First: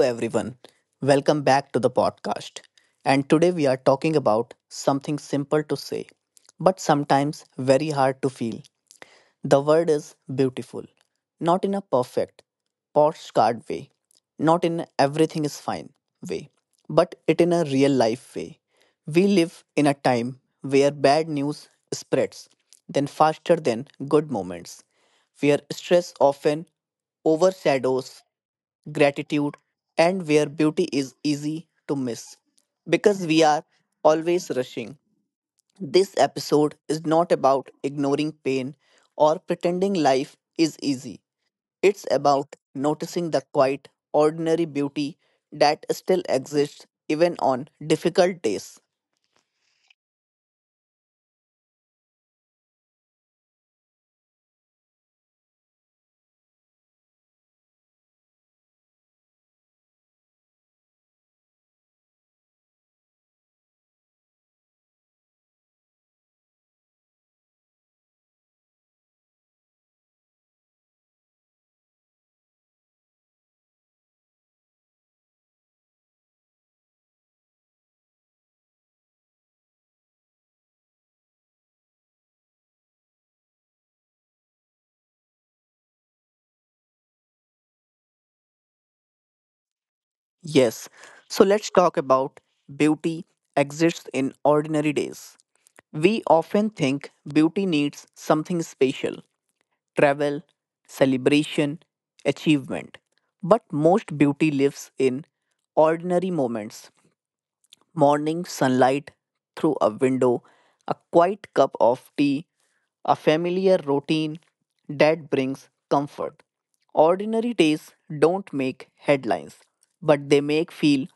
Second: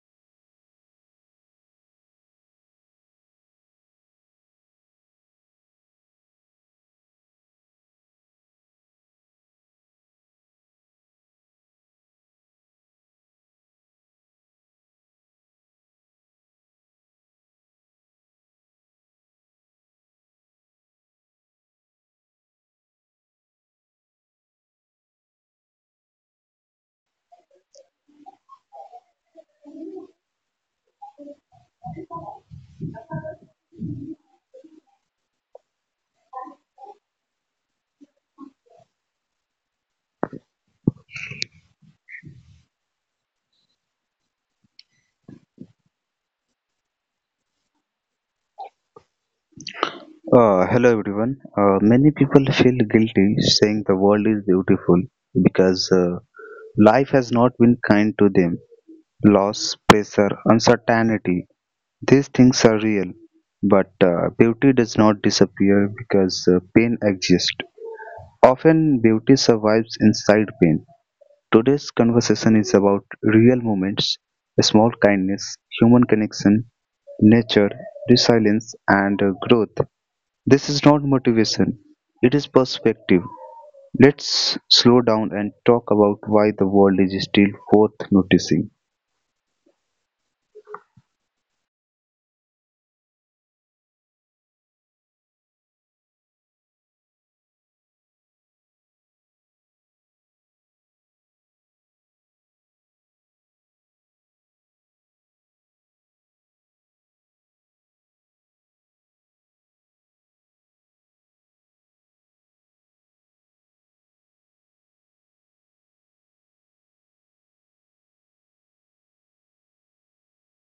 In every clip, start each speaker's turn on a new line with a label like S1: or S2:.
S1: everyone. Welcome back to the podcast. And today we are talking about something simple to say, but sometimes very hard to feel. The word is beautiful, not in a perfect, postcard way, not in everything is fine way, but it in a real life way. We live in a time where bad news spreads, then faster than good moments, where stress often overshadows gratitude, and where beauty is easy to miss because we are always rushing. This episode is not about ignoring pain or pretending life is easy. It's about noticing the quiet, ordinary beauty that still exists even on difficult days.
S2: Hello everyone. Many people feel guilty saying the world is beautiful because life has not been kind to them. Loss, pressure, uncertainty, these things are real. But beauty does not disappear because pain exists. Often, beauty survives inside pain. Today's conversation is about real moments, small kindness, human connection, nature, resilience, and growth. This is not motivation, it is perspective. Let's slow down and talk about why the world is still worth noticing.
S1: Yes, so let's talk about beauty exists in ordinary days. We often think beauty needs something special travel, celebration, achievement. But most beauty lives in ordinary moments morning sunlight through a window, a quiet cup of tea, a familiar routine that brings comfort. Ordinary days don't make headlines, but they make feel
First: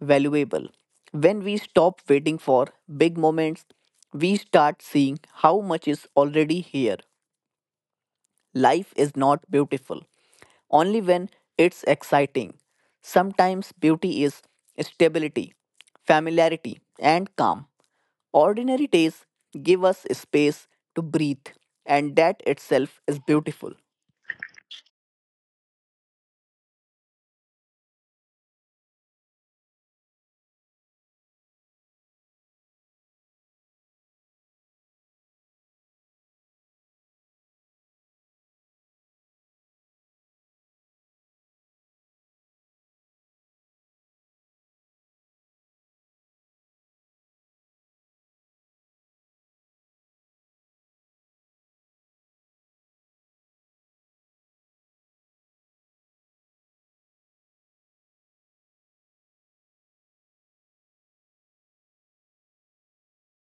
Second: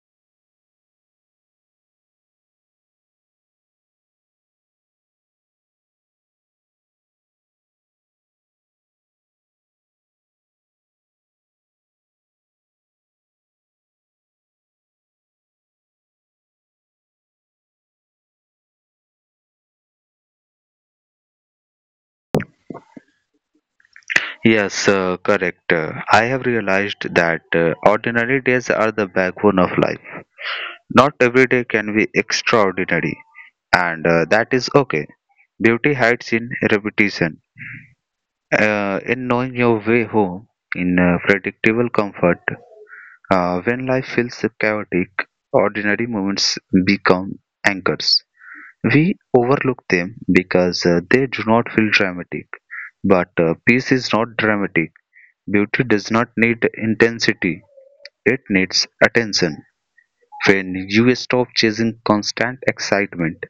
S1: valuable. When we stop waiting for big moments, we start seeing how much is already here. Life is not beautiful only when it's exciting. Sometimes beauty is stability, familiarity, and calm. Ordinary days give us space to breathe, and that itself is beautiful.
S2: Yes, correct. I have realized that ordinary days are the backbone of life. Not every day can be extraordinary, and that is okay. Beauty hides in repetition, in knowing your way home, in predictable comfort. When life feels so chaotic, ordinary moments become anchors. We overlook them because they do not feel dramatic. But peace is not dramatic. Beauty does not need intensity, it needs attention. When you stop chasing constant excitement,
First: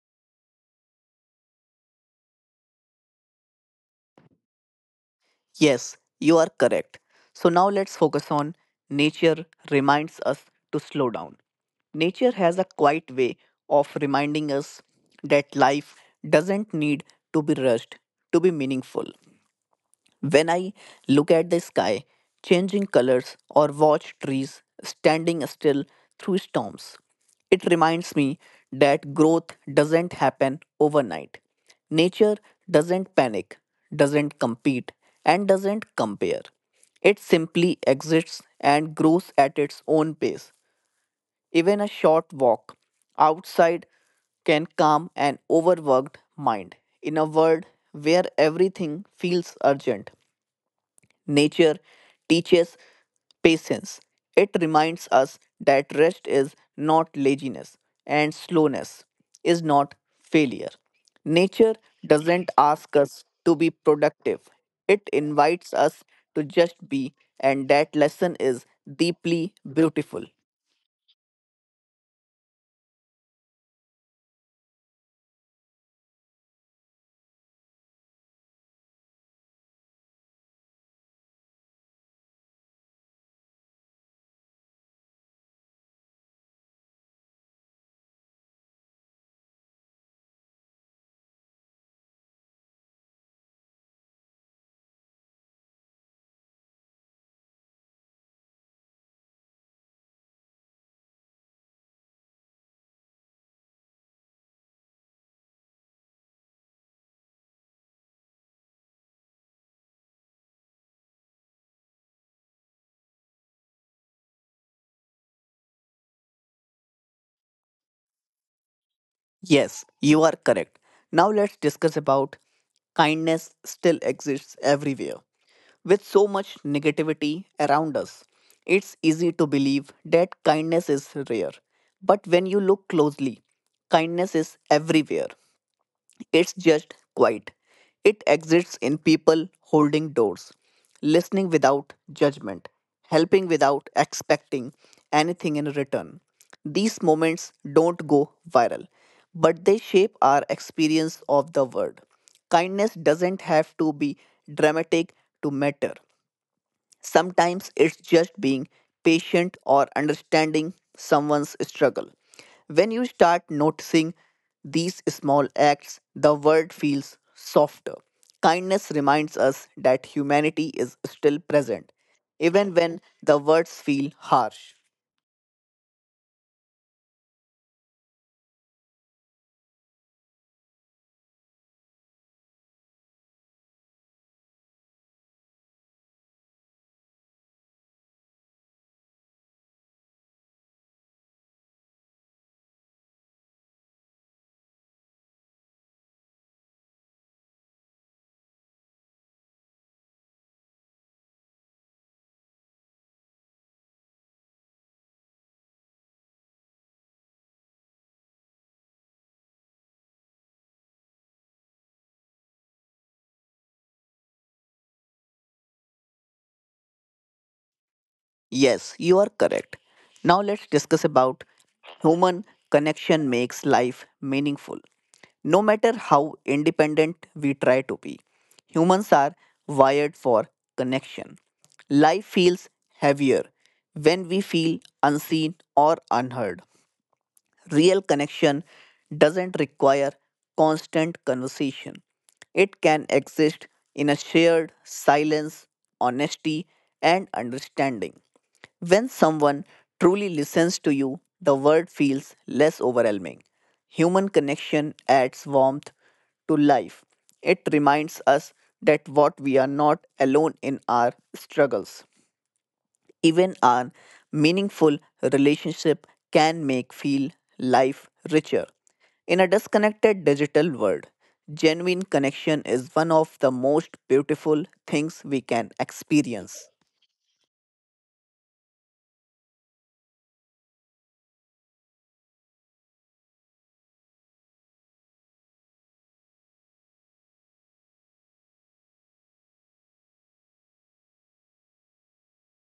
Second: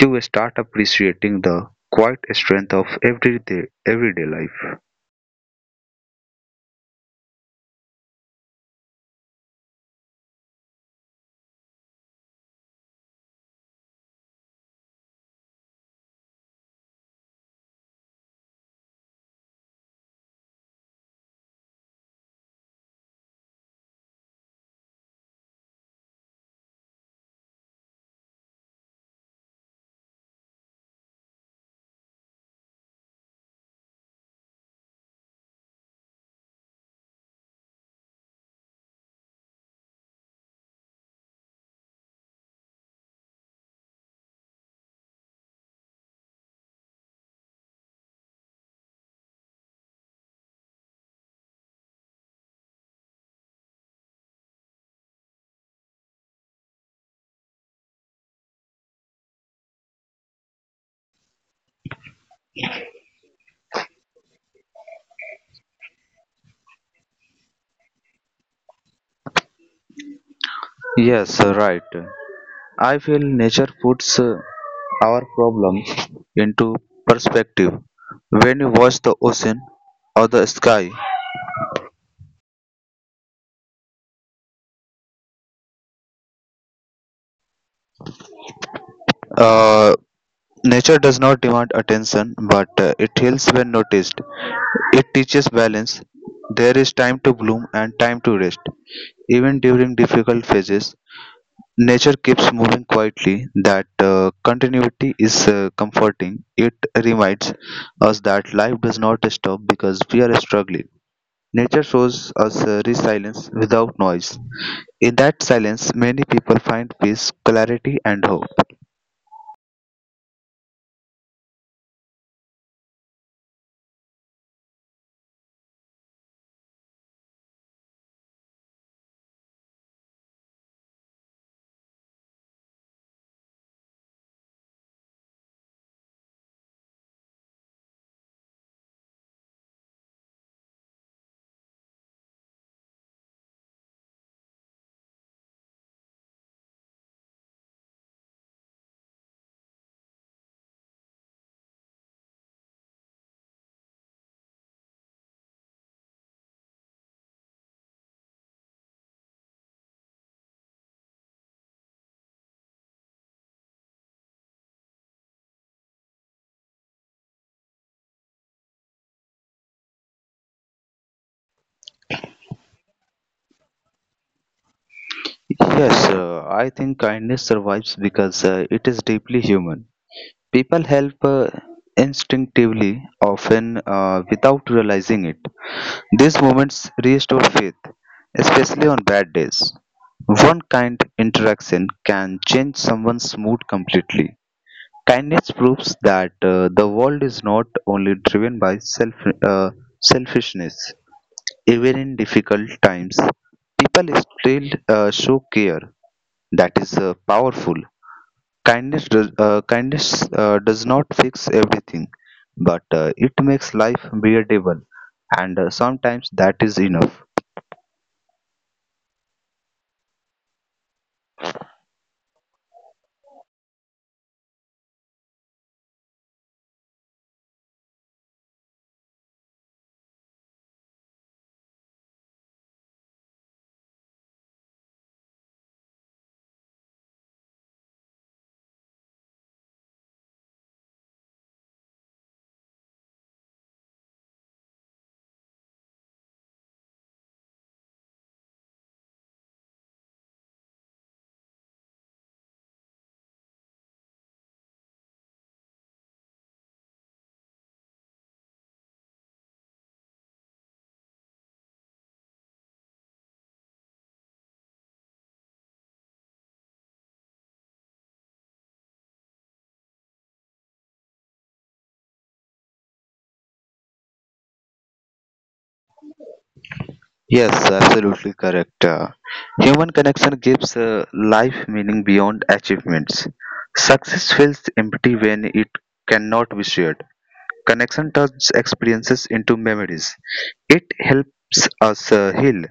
S2: you start appreciating the quiet strength of everyday life.
S1: Yes, you are correct. So now let's focus on nature reminds us to slow down. Nature has a quiet way of reminding us that life doesn't need to be rushed to be meaningful. When I look at the sky changing colors or watch trees standing still through storms, it reminds me that growth doesn't happen overnight. Nature doesn't panic, doesn't compete, and doesn't compare. It simply exists and grows at its own pace. Even a short walk outside can calm an overworked mind in a world where everything feels urgent. Nature teaches patience. It reminds us that rest is not laziness and slowness is not failure. Nature doesn't ask us to be productive, it invites us to just be, and that lesson is deeply beautiful.
S2: Yes, right. I feel nature puts our problems into perspective. When you watch the ocean or the sky, uh, nature does not demand attention, but it heals when noticed. It teaches balance. There is time to bloom and time to rest. Even during difficult phases, nature keeps moving quietly. That continuity is comforting. It reminds us that life does not stop because we are struggling. Nature shows us a resilience without noise. In that silence, many people find peace, clarity, and hope.
S1: Yes, you are correct. Now let's discuss about kindness still exists everywhere. With so much negativity around us, it's easy to believe that kindness is rare. But when you look closely, kindness is everywhere. It's just quiet. It exists in people holding doors, listening without judgment, helping without expecting anything in return. These moments don't go viral, but they shape our experience of the world. Kindness doesn't have to be dramatic to matter. Sometimes it's just being patient or understanding someone's struggle. When you start noticing these small acts, the world feels softer. Kindness reminds us that humanity is still present, even when the words feel harsh.
S2: Yes, I think kindness survives because it is deeply human. People help instinctively, often without realizing it. These moments restore faith, especially on bad days. One kind interaction can change someone's mood completely. Kindness proves that the world is not only driven by uh, selfishness. Even in difficult times, people still show care that is powerful. Kindness does not fix everything, but it makes life bearable, and sometimes that is enough.
S1: Yes, you are correct. Now let's discuss about human connection makes life meaningful. No matter how independent we try to be, humans are wired for connection. Life feels heavier when we feel unseen or unheard. Real connection doesn't require constant conversation. It can exist in a shared silence, honesty, and understanding. When someone truly listens to you, the world feels less overwhelming. Human connection adds warmth to life. It reminds us that what we are not alone in our struggles. Even our meaningful relationship can make feel life richer. In a disconnected digital world, genuine connection is one of the most beautiful things we can experience.
S2: Yes, absolutely correct. Human connection gives life meaning beyond achievements. Success feels empty when it cannot be shared. Connection turns experiences into memories. It helps us heal,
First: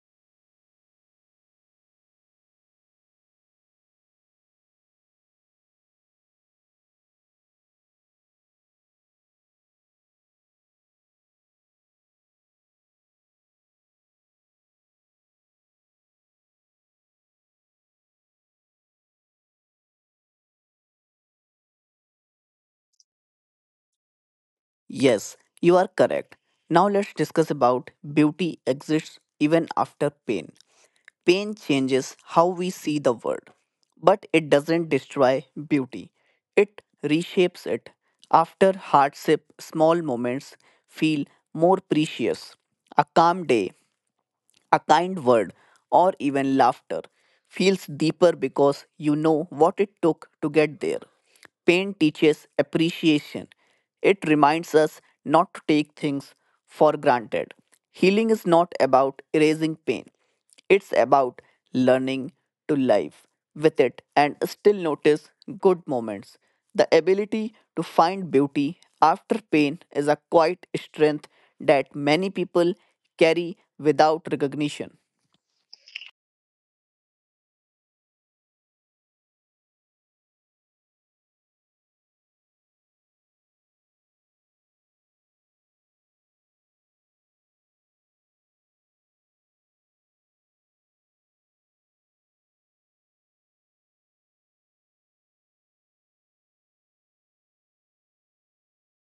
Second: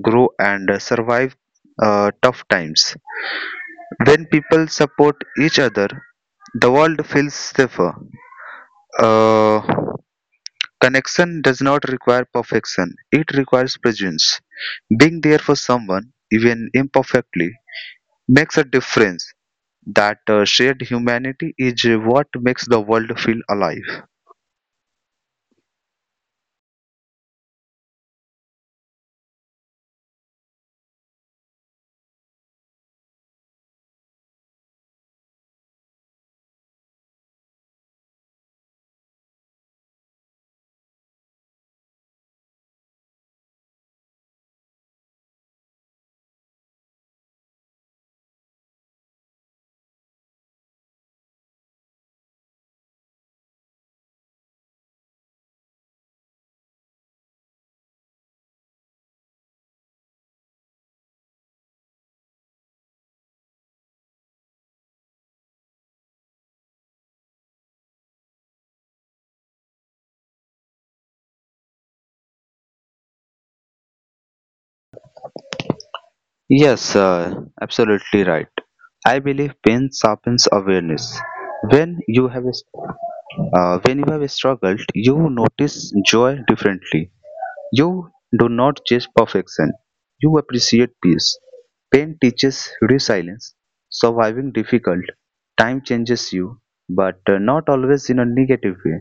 S2: grow, and survive tough times. When people support each other, the world feels safer. Uh, Connection does not require perfection, it requires presence. Being there for someone, even imperfectly, makes a difference. That shared humanity is what makes the world feel alive.
S1: Yes, you are correct. Now let's discuss about beauty exists even after pain. Pain changes how we see the world, but it doesn't destroy beauty. It reshapes it. After hardship, small moments feel more precious. A calm day, a kind word or even laughter feels deeper because you know what it took to get there. Pain teaches appreciation. It reminds us not to take things for granted. Healing is not about erasing pain, it's about learning to live with it and still notice good moments. The ability to find beauty after pain is a quiet strength that many people carry without recognition.
S2: Yes, absolutely right. I believe pain sharpens awareness. When you have a- when you have struggled, you notice joy differently. You do not chase perfection, you appreciate peace. Pain teaches resilience, surviving difficult. Time changes you, but not always in a negative way.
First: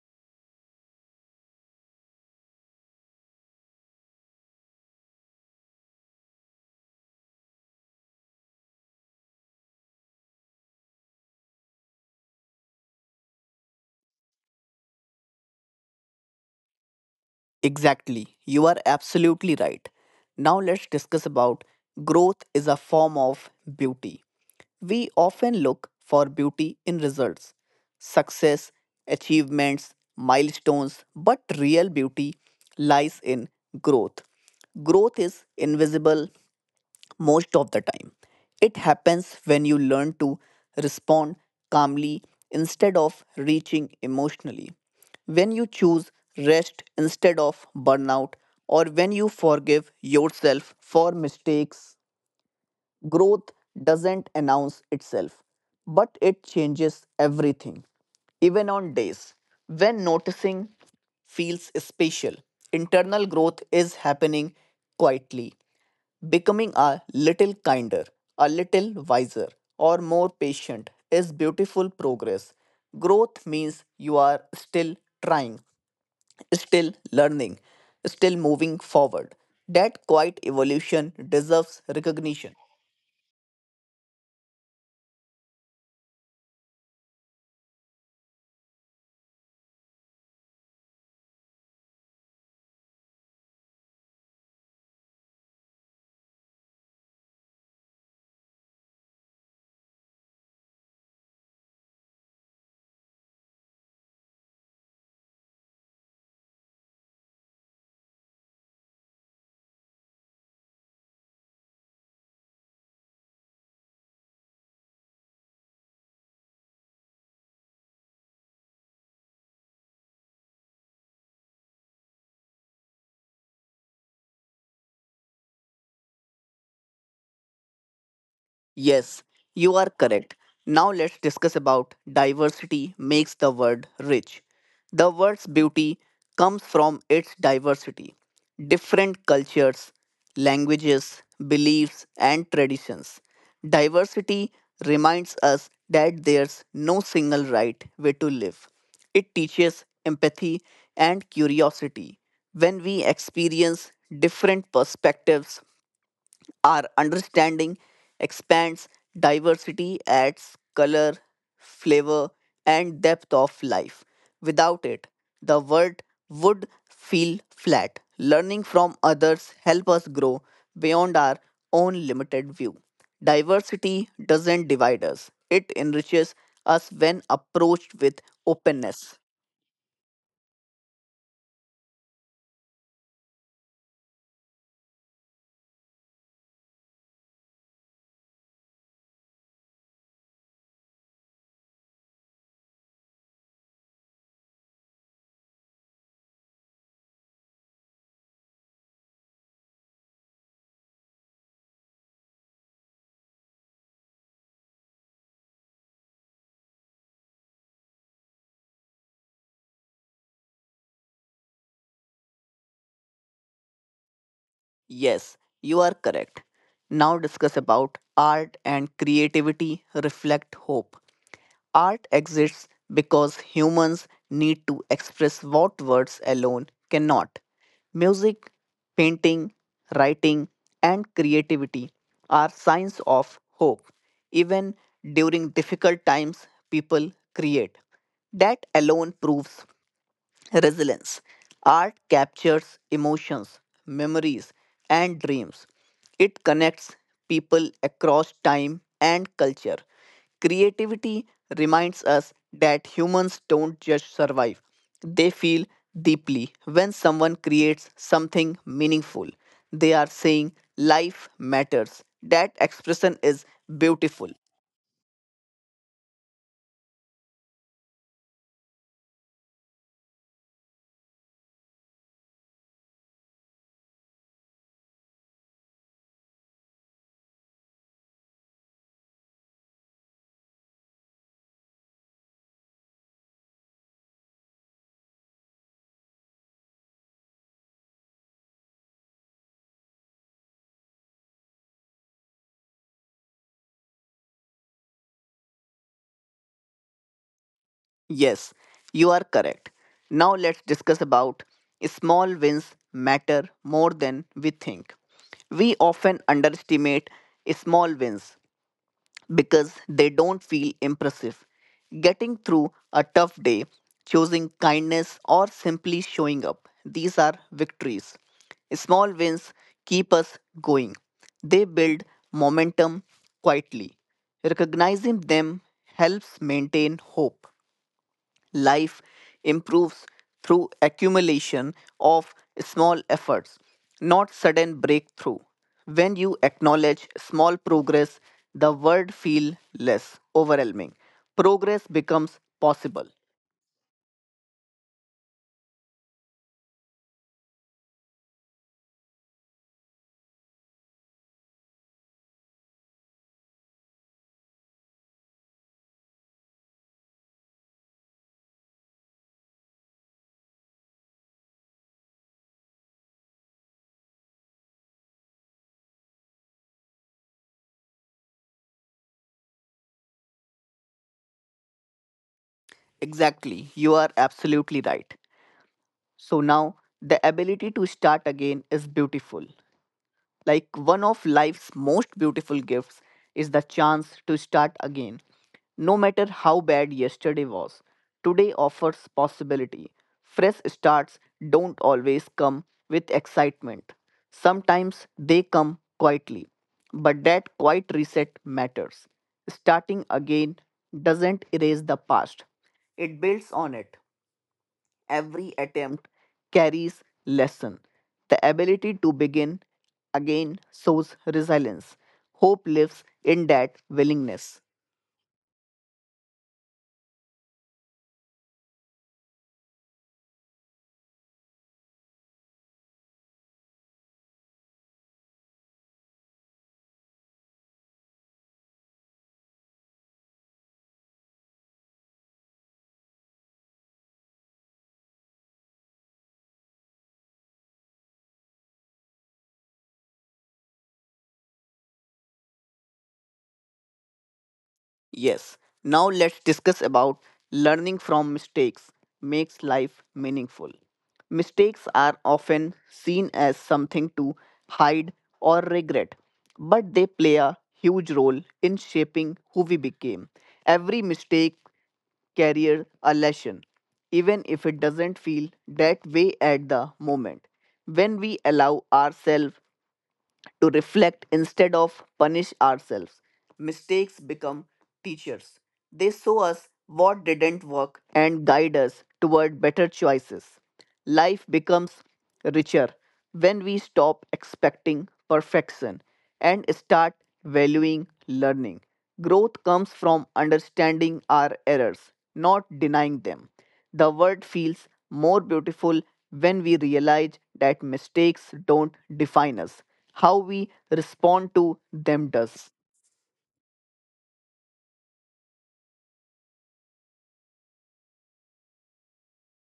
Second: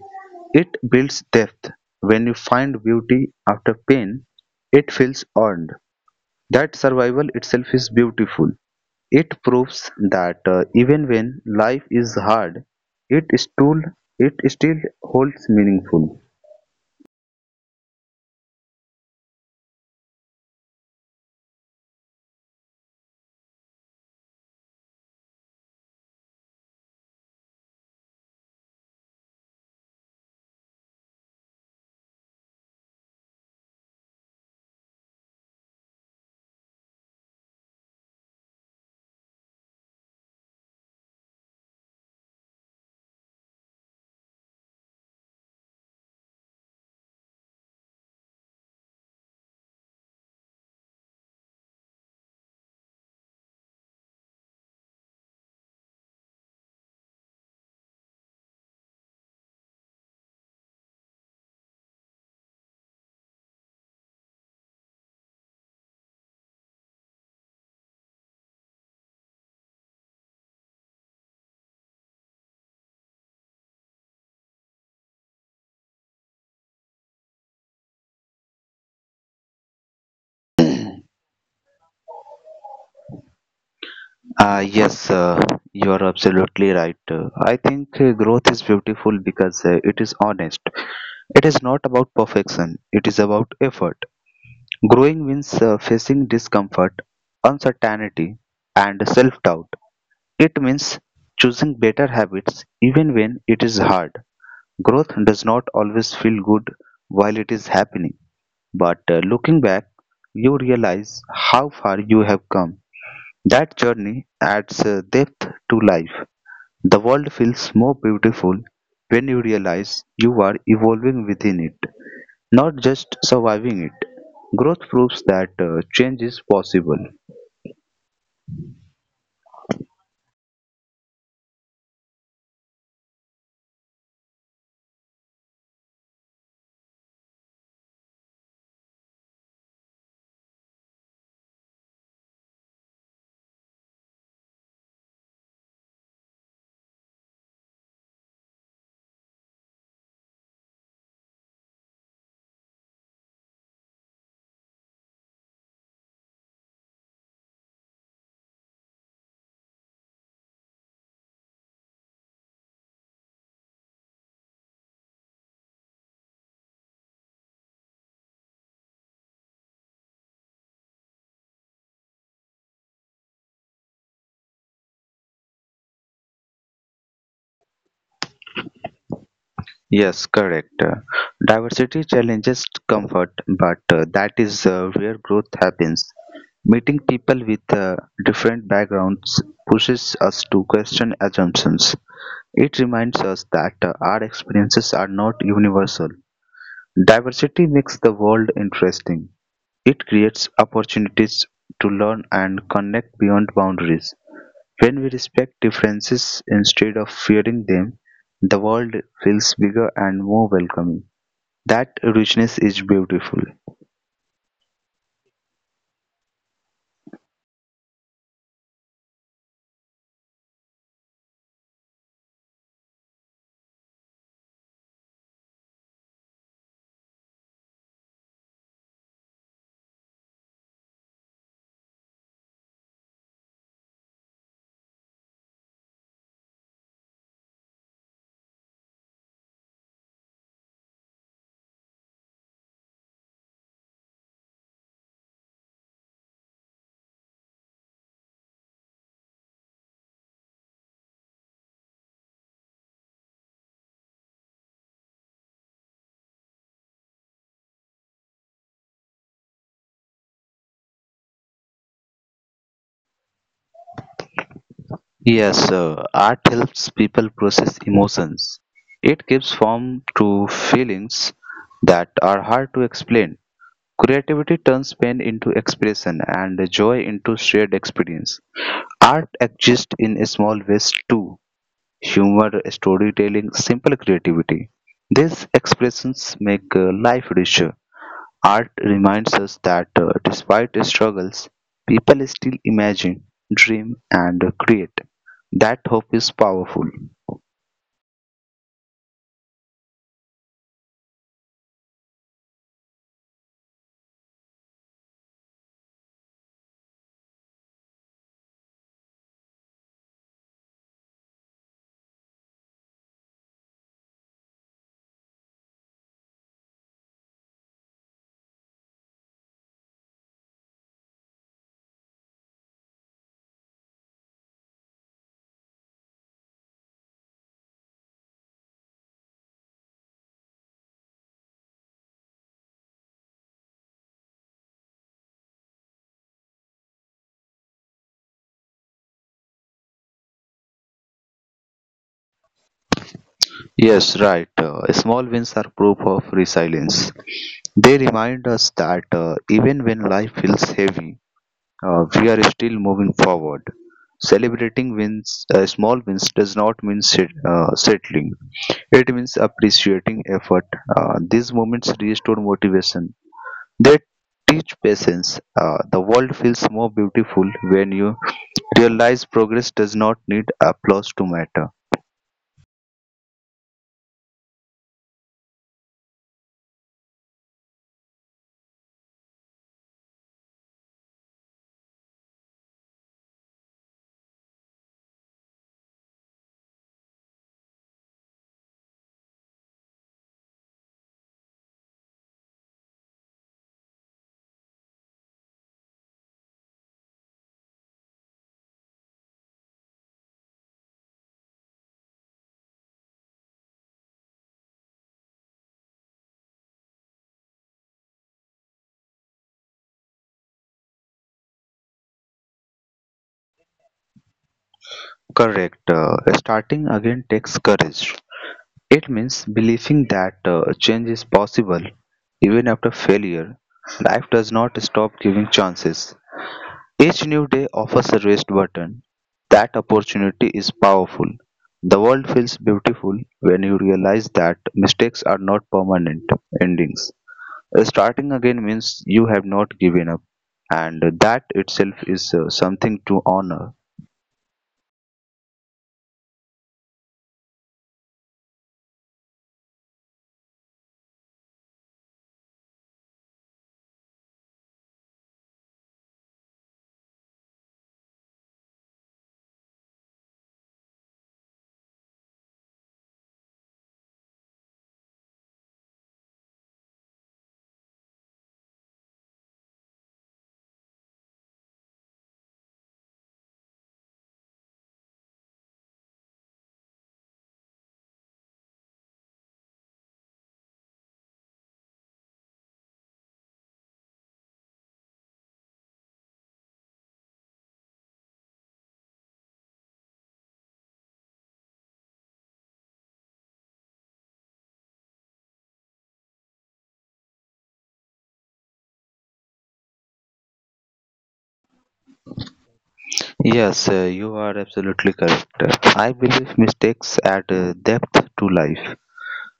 S2: It builds depth. When you find beauty after pain, it feels earned. That survival itself is beautiful. It proves that even when life is hard, it still, it still holds meaningful.
S1: Exactly. You are absolutely right. Now let's discuss about growth is a form of beauty. We often look for beauty in results, success, achievements, milestones, but real beauty lies in growth. Growth is invisible most of the time. It happens when you learn to respond calmly instead of reaching emotionally, when you choose rest instead of burnout, or when you forgive yourself for mistakes. Growth doesn't announce itself, but it changes everything, even on days when noticing feels spatial. Internal growth is happening quietly, becoming a little kinder, a little wiser, or more patient is beautiful progress. Growth means you are still trying, still learning, still moving forward. That quiet evolution deserves recognition.
S2: Yes, you are absolutely right. I think growth is beautiful because it is honest. It is not about perfection, it is about effort. Growing means facing discomfort, uncertainty, and self doubt. It means choosing better habits even when it is hard. Growth does not always feel good while it is happening, but looking back, you realize how far you have come. That journey adds a depth to life. The world feels more beautiful when you realize you are evolving within it, not just surviving it. Growth proves that change is possible.
S1: Yes, you are correct. Now let's discuss about diversity makes the world rich. The word's beauty comes from its diversity. Different cultures, languages, beliefs, and traditions. Diversity reminds us that there's no single right way to live. It teaches empathy and curiosity. When we experience different perspectives, our understanding expands diversity, adds color, flavor, and depth of life. Without it, the world would feel flat. Learning from others help us grow beyond our own limited view. Diversity doesn't divide us, it enriches us when approached with openness.
S2: Yes, correct. Diversity challenges comfort, but that is where growth happens. Meeting people with different backgrounds pushes us to question assumptions. It reminds us that our experiences are not universal. Diversity makes the world interesting. It creates opportunities to learn and connect beyond boundaries. When we respect differences instead of fearing them, the world feels bigger and more welcoming. That richness is beautiful.
S1: Yes, you are correct. Now discuss about art and creativity reflect hope. Art exists because humans need to express what words alone cannot. Music, painting, writing, and creativity are signs of hope. Even during difficult times, people create. That alone proves resilience. Art captures emotions, memories, and dreams. It connects people across time and culture. Creativity reminds us that humans don't just survive, they feel deeply. When someone creates something meaningful, they are saying life matters. That expression is beautiful.
S2: Yes, sir. Art helps people process emotions. It gives form to feelings that are hard to explain. Creativity turns pain into expression and joy into shared experience. Art exists in small ways too: humor, storytelling, simple creativity. These expressions make life richer. Art reminds us that despite struggles, people still imagine, dream, and create. That hope is powerful.
S1: Yes, you are correct. Now let's discuss about small wins matter more than we think. We often underestimate small wins because they don't feel impressive. Getting through a tough day, choosing kindness, or simply showing up, these are victories. Small wins keep us going. They build momentum quietly. Recognizing them helps maintain hope. Life improves through accumulation of small efforts, not sudden breakthrough. When you acknowledge small progress, the world feels less overwhelming. Progress becomes possible.
S2: Yes, right. Small wins are proof of resilience. They remind us that even when life feels heavy, we are still moving forward. Celebrating wins, small wins, does not mean settling. It means appreciating effort. These moments restore motivation. They teach patience. The world feels more beautiful when you realize progress does not need applause to matter.
S1: Exactly, you are absolutely right. So now the ability to start again is beautiful. Like one of life's most beautiful gifts is the chance to start again. No matter how bad yesterday was, today offers possibility. Fresh starts don't always come with excitement. Sometimes they come quietly. But that quiet reset matters. Starting again doesn't erase the past, it builds on it. Every attempt carries lesson. The ability to begin again sows resilience. Hope lives in that willingness.
S2: Correct. Starting again takes courage. It means believing that change is possible even after failure. Life does not stop giving chances. Each new day offers a rest button. That opportunity is powerful. The world feels beautiful when you realize that mistakes are not permanent endings. Starting again means you have not given up, and that itself is something to honor.
S1: Yes, now let's discuss about learning from mistakes makes life meaningful. Mistakes are often seen as something to hide or regret, but they play a huge role in shaping who we became. Every mistake carries a lesson, even if it doesn't feel that way at the moment. When we allow ourselves to reflect instead of punish ourselves. Mistakes become teachers. They show us what didn't work and guide us toward better choices. Life becomes richer when we stop expecting perfection and start valuing learning. Growth comes from understanding our errors, not denying them. The world feels more beautiful when we realize that mistakes don't define us. How we respond to them does.
S2: Yes, you are absolutely correct. I believe mistakes add depth to life.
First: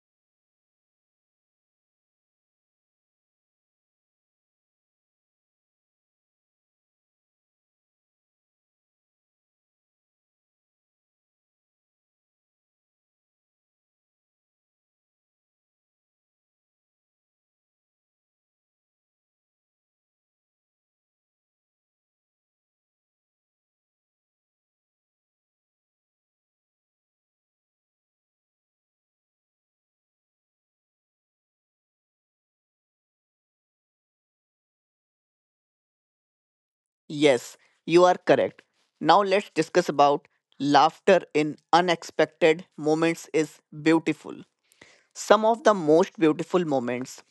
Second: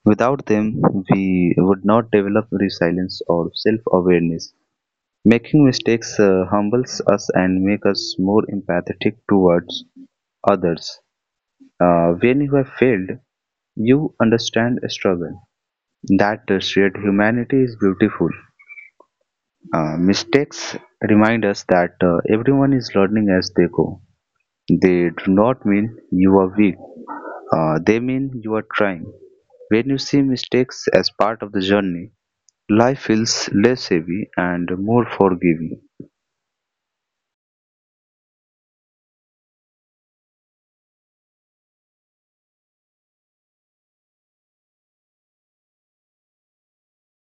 S2: Without them, we would not develop resilience or self awareness. Making mistakes humbles us and make us more empathetic towards others. When you have failed, you understand struggle. That shared humanity is beautiful. Mistakes remind us that everyone is learning as they go. They do not mean you are weak. They mean you are trying. When you see mistakes as part of the journey, life feels less heavy and more forgiving.
S1: Yes, you are correct. Now let's discuss about laughter in unexpected moments is beautiful. Some of the most beautiful moments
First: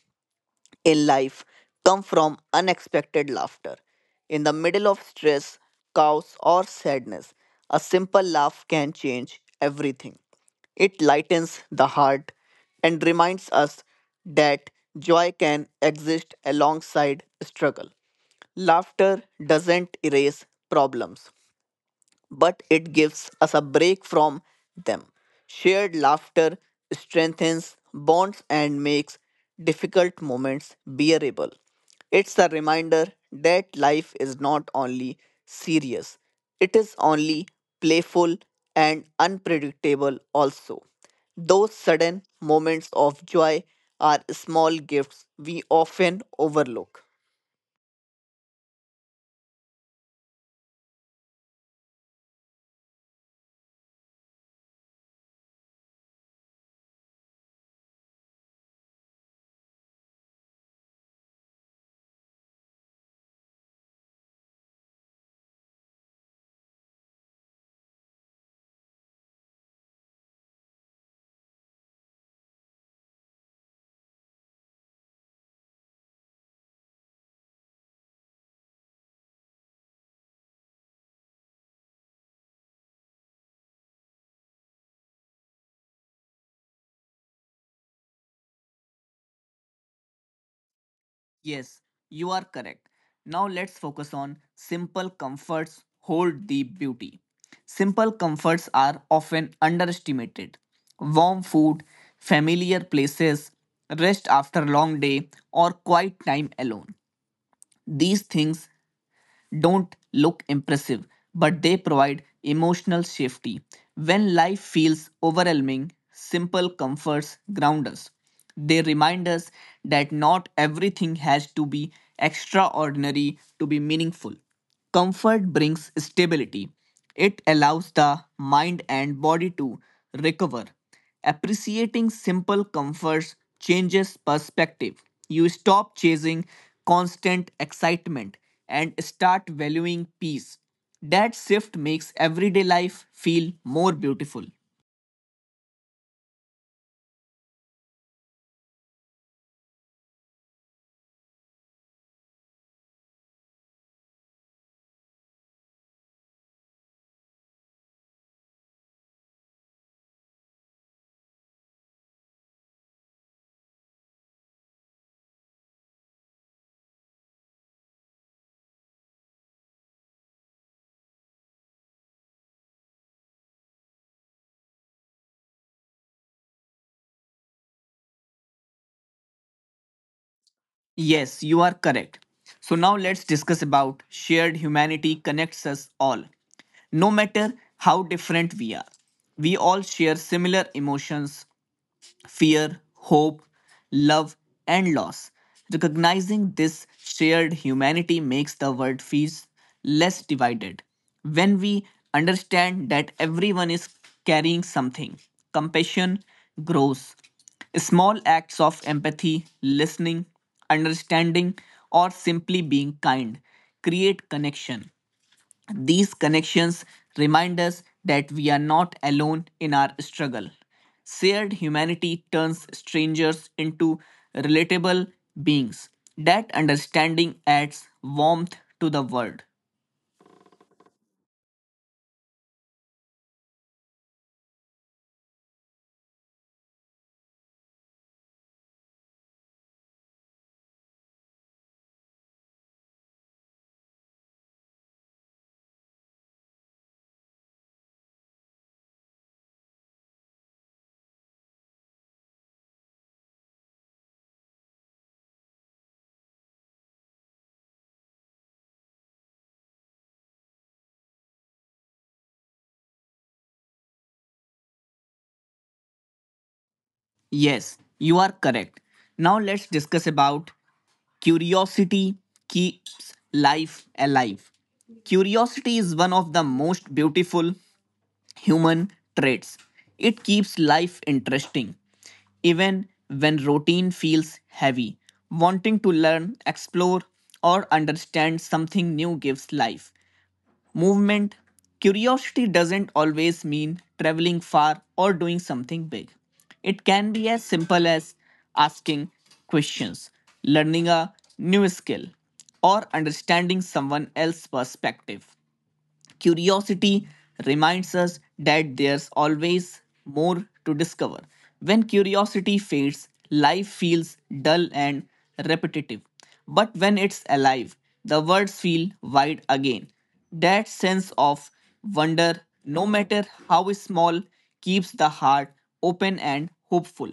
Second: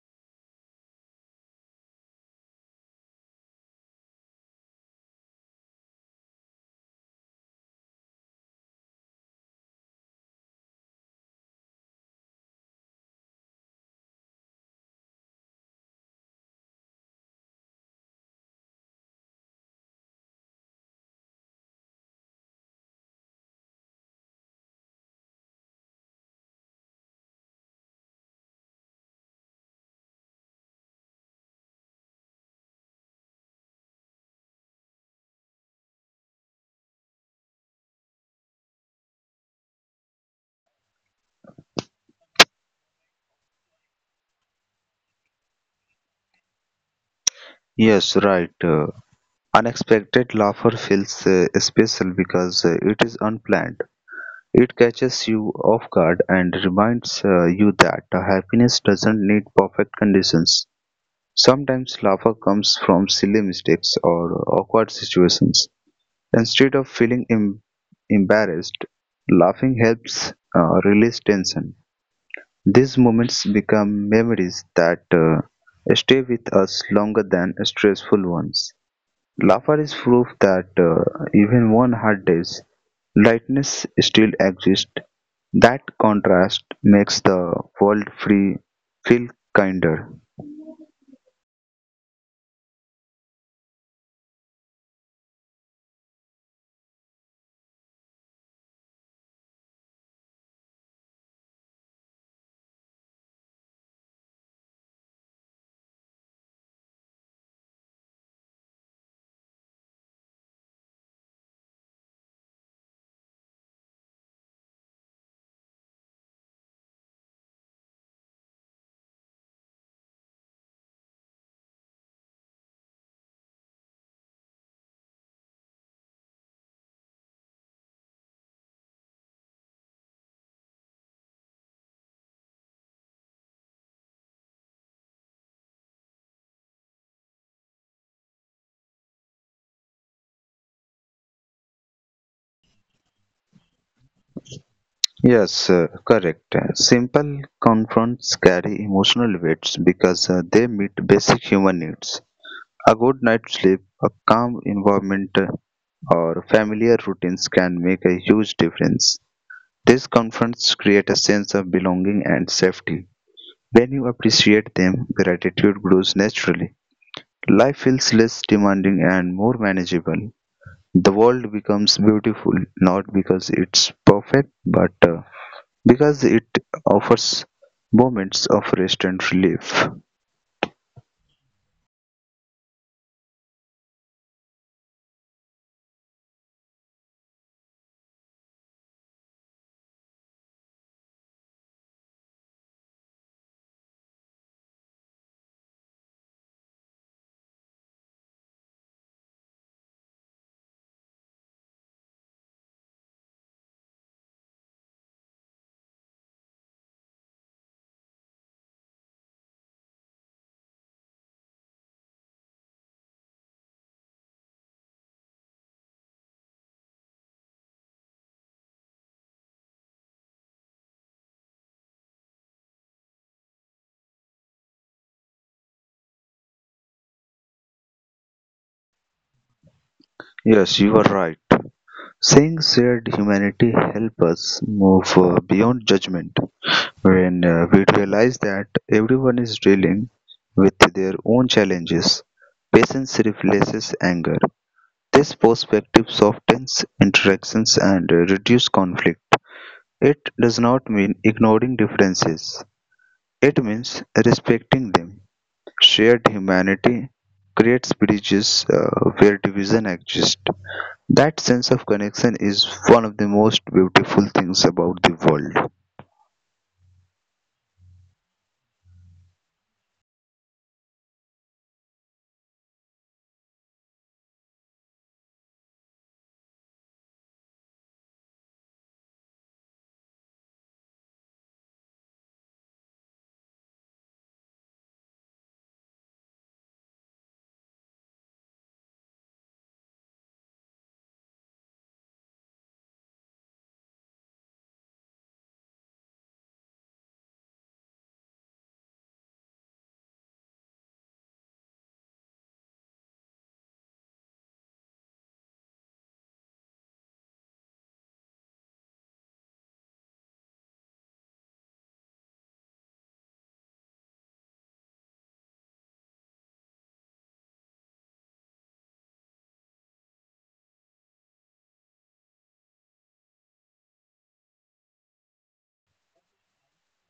S1: in life come from unexpected laughter. In the middle of stress, chaos, or sadness, a simple laugh can change everything. It lightens the heart and reminds us that joy can exist alongside struggle. Laughter doesn't erase problems, but it gives us a break from them. Shared laughter strengthens bonds and makes difficult moments bearable. It's a reminder that life is not only serious, it is only playful and unpredictable also. Those sudden moments of joy are small gifts we often overlook.
S2: Yes, right. Unexpected laughter feels special because it is unplanned. It catches you off guard and reminds you that happiness doesn't need perfect conditions. Sometimes laughter comes from silly mistakes or awkward situations. Instead of feeling embarrassed, laughing helps release tension. These moments become memories that stay with us longer than stressful ones. Laffer is proof that even on hard days, lightness still exists. That contrast makes the world free feel kinder.
S1: Yes, you are correct. Now let's focus on simple comforts hold deep beauty. Simple comforts are often underestimated. Warm food, familiar places, rest after long day, or quiet time alone. These things don't look impressive, but they provide emotional safety. When life feels overwhelming, simple comforts ground us. They remind us that not everything has to be extraordinary to be meaningful. Comfort brings stability. It allows the mind and body to recover. Appreciating simple comforts changes perspective. You stop chasing constant excitement and start valuing peace. That shift makes everyday life feel more beautiful.
S2: Yes, correct. Simple confronts carry emotional weights because they meet basic human needs. A good night's sleep, a calm environment, or familiar routines can make a huge difference. These confronts create a sense of belonging and safety. When you appreciate them, gratitude grows naturally. Life feels less demanding and more manageable. The world becomes beautiful not because it's perfect, but because it offers moments of rest and relief.
S1: Yes, you are correct. So now let's discuss about shared humanity connects us all. No matter how different we are, we all share similar emotions, fear, hope, love, and loss. Recognizing this shared humanity makes the world feel less divided. When we understand that everyone is carrying something, compassion grows. Small acts of empathy, listening, understanding, or simply being kind create connection. These connections remind us that we are not alone in our struggle. Shared humanity turns strangers into relatable beings. That understanding adds warmth to the world.
S2: Yes, you are right. Saying shared humanity helps us move beyond judgment. When we realize that everyone is dealing with their own challenges, patience replaces anger. This perspective softens interactions and reduces conflict; it does not mean ignoring differences, it means respecting them. Shared humanity creates bridges where division exists. That sense of connection is one of the most beautiful things about the world.
S1: Yes, you are correct. Now let's discuss about curiosity keeps life alive. Curiosity is one of the most beautiful human traits. It keeps life interesting, even when routine feels heavy. Wanting to learn, explore, or understand something new gives life. Movement, curiosity doesn't always mean traveling far or doing something big. It can be as simple as asking questions, learning a new skill, or understanding someone else's perspective. Curiosity reminds us that there's always more to discover. When curiosity fades, life feels dull and repetitive. But when it's alive, the world feels wide again. That sense of wonder, no matter how small, keeps the heart open and hopeful.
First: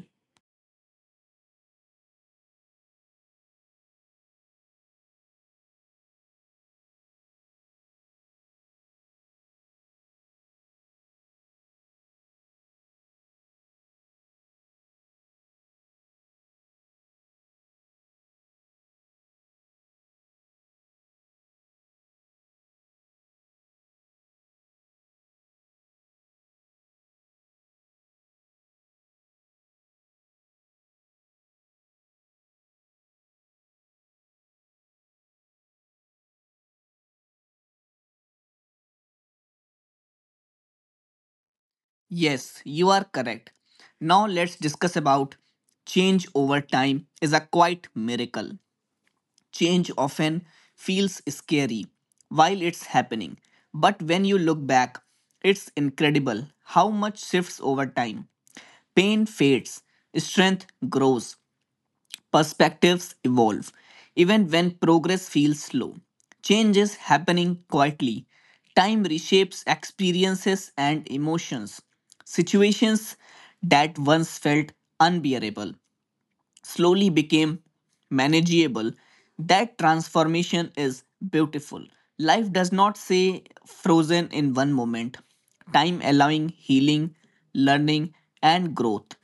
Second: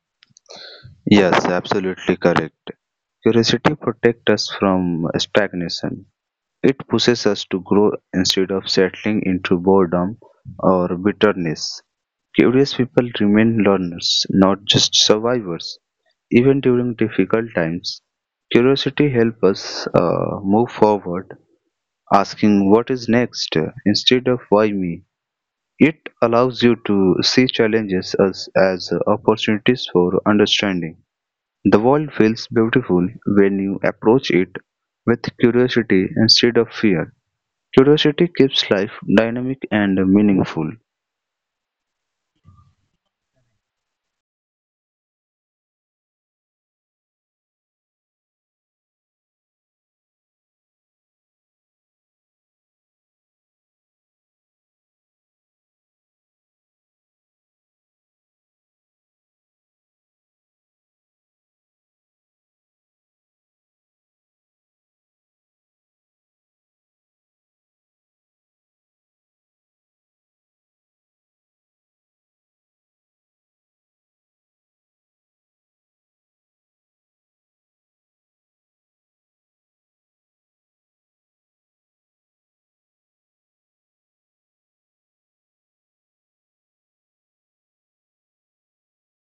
S2: Yes, absolutely correct. Curiosity protects us from stagnation. It pushes us to grow instead of settling into boredom or bitterness. Curious people remain learners, not just survivors. Even during difficult times, curiosity helps us move forward, asking what is next instead of why me. It allows you to see challenges as opportunities for understanding. The world feels beautiful when you approach it with curiosity instead of fear. Curiosity keeps life dynamic and meaningful.
S1: Yes, you are correct. Now let's discuss about change over time is a quite miracle. Change often feels scary while it's happening, but when you look back, it's incredible how much shifts over time. Pain fades, strength grows, perspectives evolve, even when progress feels slow. Change is happening quietly. Time reshapes experiences and emotions, situations that once felt unbearable slowly became manageable, that transformation is beautiful. Life does not say frozen in one moment. Time allowing healing, learning, and growth.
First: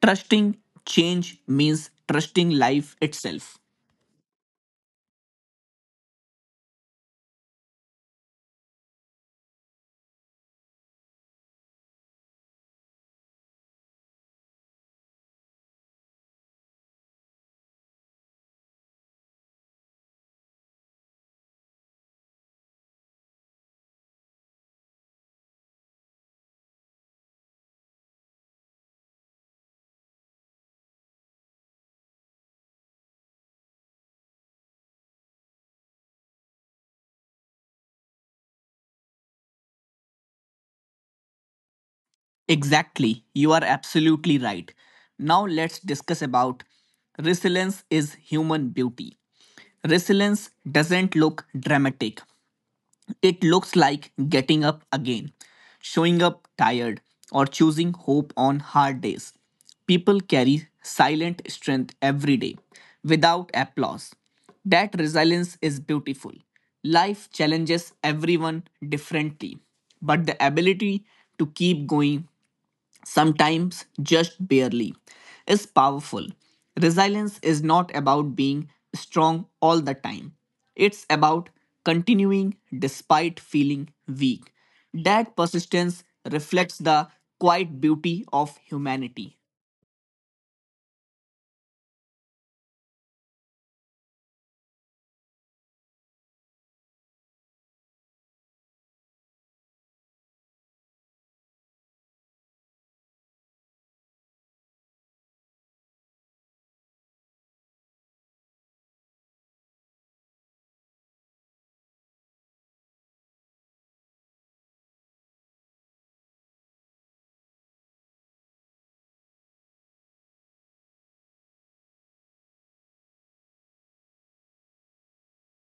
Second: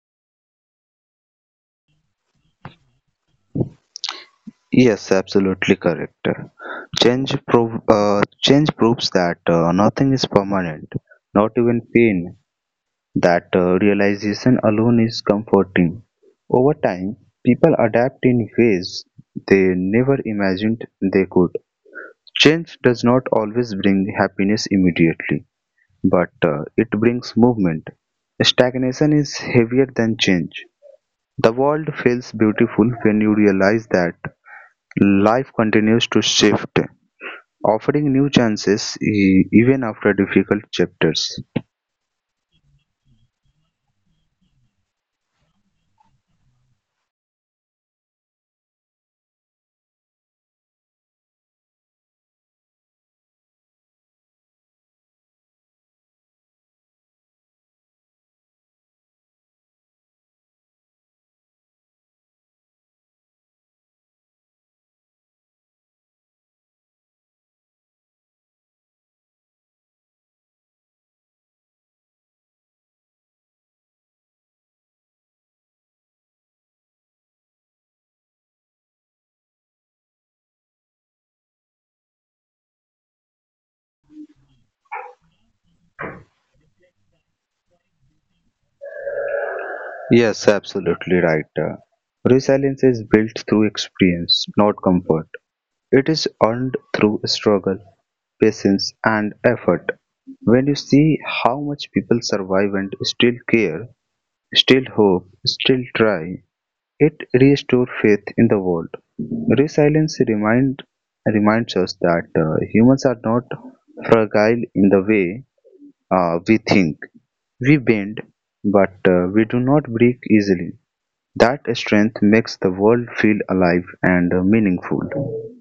S1: Trusting change means trusting life itself.
S2: Yes, absolutely correct. Change proves that nothing is permanent, not even pain. That realization alone is comforting. Over time, people adapt in ways they never imagined they could. Change does not always bring happiness immediately, but it brings movement. Stagnation is heavier than change. The world feels beautiful when you realize that life continues to shift, offering new chances even after difficult chapters.
S1: Exactly, you are absolutely right. Now let's discuss about resilience is human beauty. Resilience doesn't look dramatic. It looks like getting up again, showing up tired, or choosing hope on hard days. People carry silent strength every day without applause. That resilience is beautiful. Life challenges everyone differently, but the ability to keep going sometimes just barely, is powerful. Resilience is not about being strong all the time, it's about continuing despite feeling weak. That persistence reflects the quiet beauty of humanity.
S2: Yes, absolutely right. Resilience is built through experience, not comfort. It is earned through struggle, patience, and effort. When you see how much people survive and still care, still hope, still try, it restored faith in the world. Resilience reminds us that humans are not fragile in the way we think. We bend, but we do not break easily. That strength makes the world feel alive and meaningful.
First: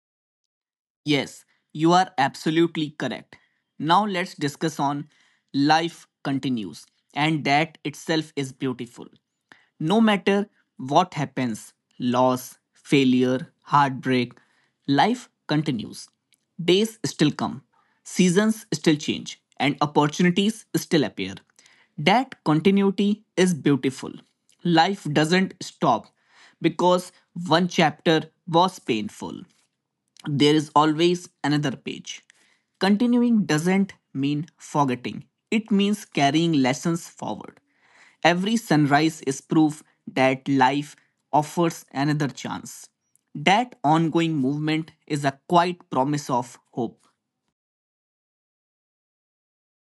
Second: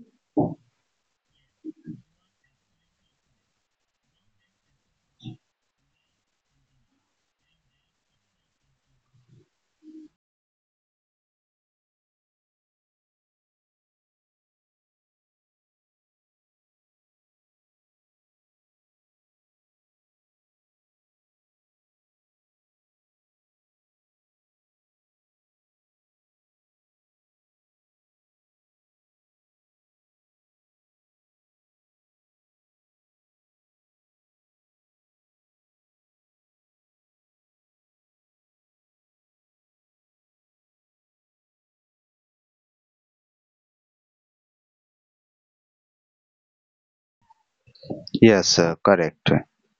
S1: Yes, you are absolutely correct. Now let's discuss on life continues and that itself is beautiful. No matter what happens, loss, failure, heartbreak, life continues. Days still come, seasons still change and opportunities still appear. That continuity is beautiful. Life doesn't stop because one chapter was painful there is always another page. Continuing doesn't mean forgetting, it means carrying lessons forward. Every sunrise is proof that life offers another chance. That ongoing movement is a quiet promise of hope.
S2: Yes, correct.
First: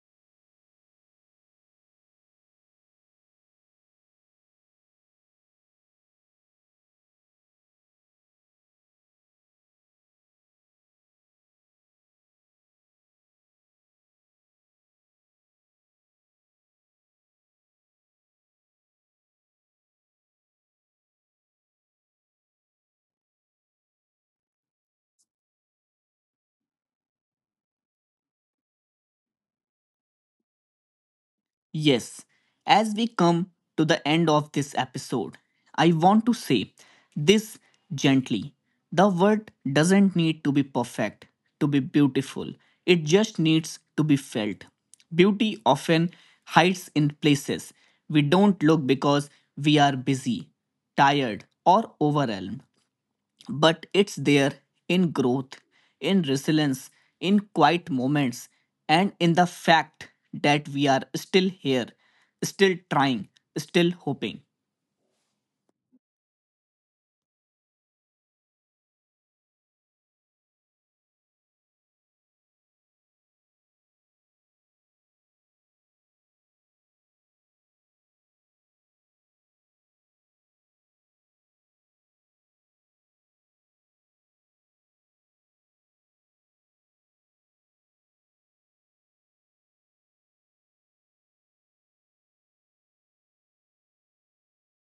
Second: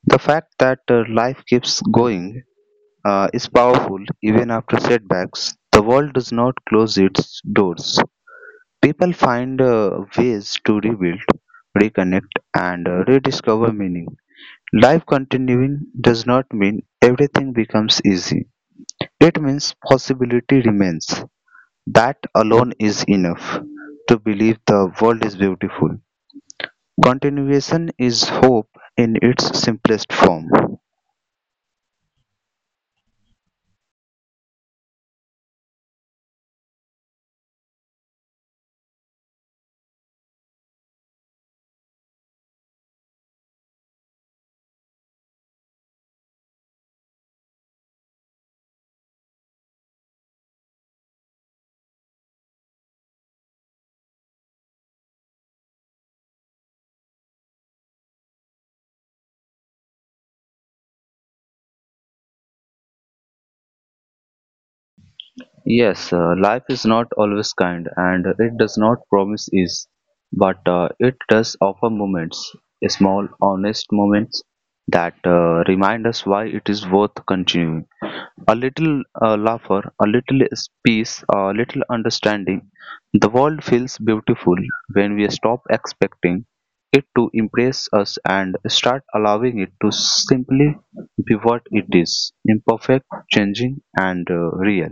S2: The fact that life keeps going is powerful even after setbacks. The world does not close its doors. People find ways to rebuild, reconnect, and rediscover meaning. Life continuing does not mean everything becomes easy. It means possibility remains. That alone is enough to believe the world is beautiful. Continuation is hope in its simplest form.
S1: Yes, as we come to the end of this episode, I want to say this gently. The word doesn't need to be perfect to be beautiful, it just needs to be felt. Beauty often hides in places we don't look because we are busy, tired, or overwhelmed but it's there in growth, in resilience, in quiet moments, and in the fact that we are still here, still trying, still hoping.
S2: Yes, life is not always kind and it does not promise ease, but it does offer moments, small, honest moments that remind us why it is worth continuing. A little laughter, a little peace, a little understanding. The world feels beautiful when we stop expecting it to impress us and start allowing it to simply be what it is: imperfect, changing, and real.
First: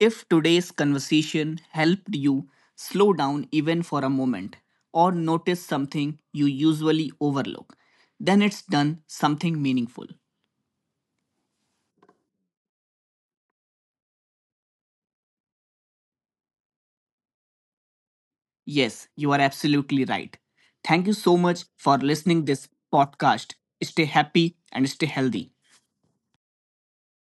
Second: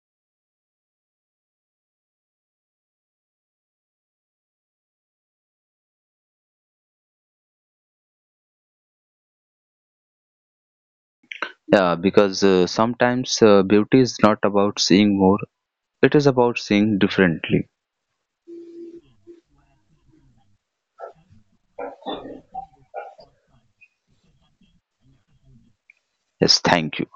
S1: If today's conversation helped you slow down even for a moment or notice something you usually overlook, then it's done something meaningful.
S2: Yeah, because sometimes beauty is not about seeing more, it is about seeing differently.
S1: Yes, you are absolutely right. Thank you so much for listening this podcast. Stay happy and stay healthy.
S2: Yes, thank you.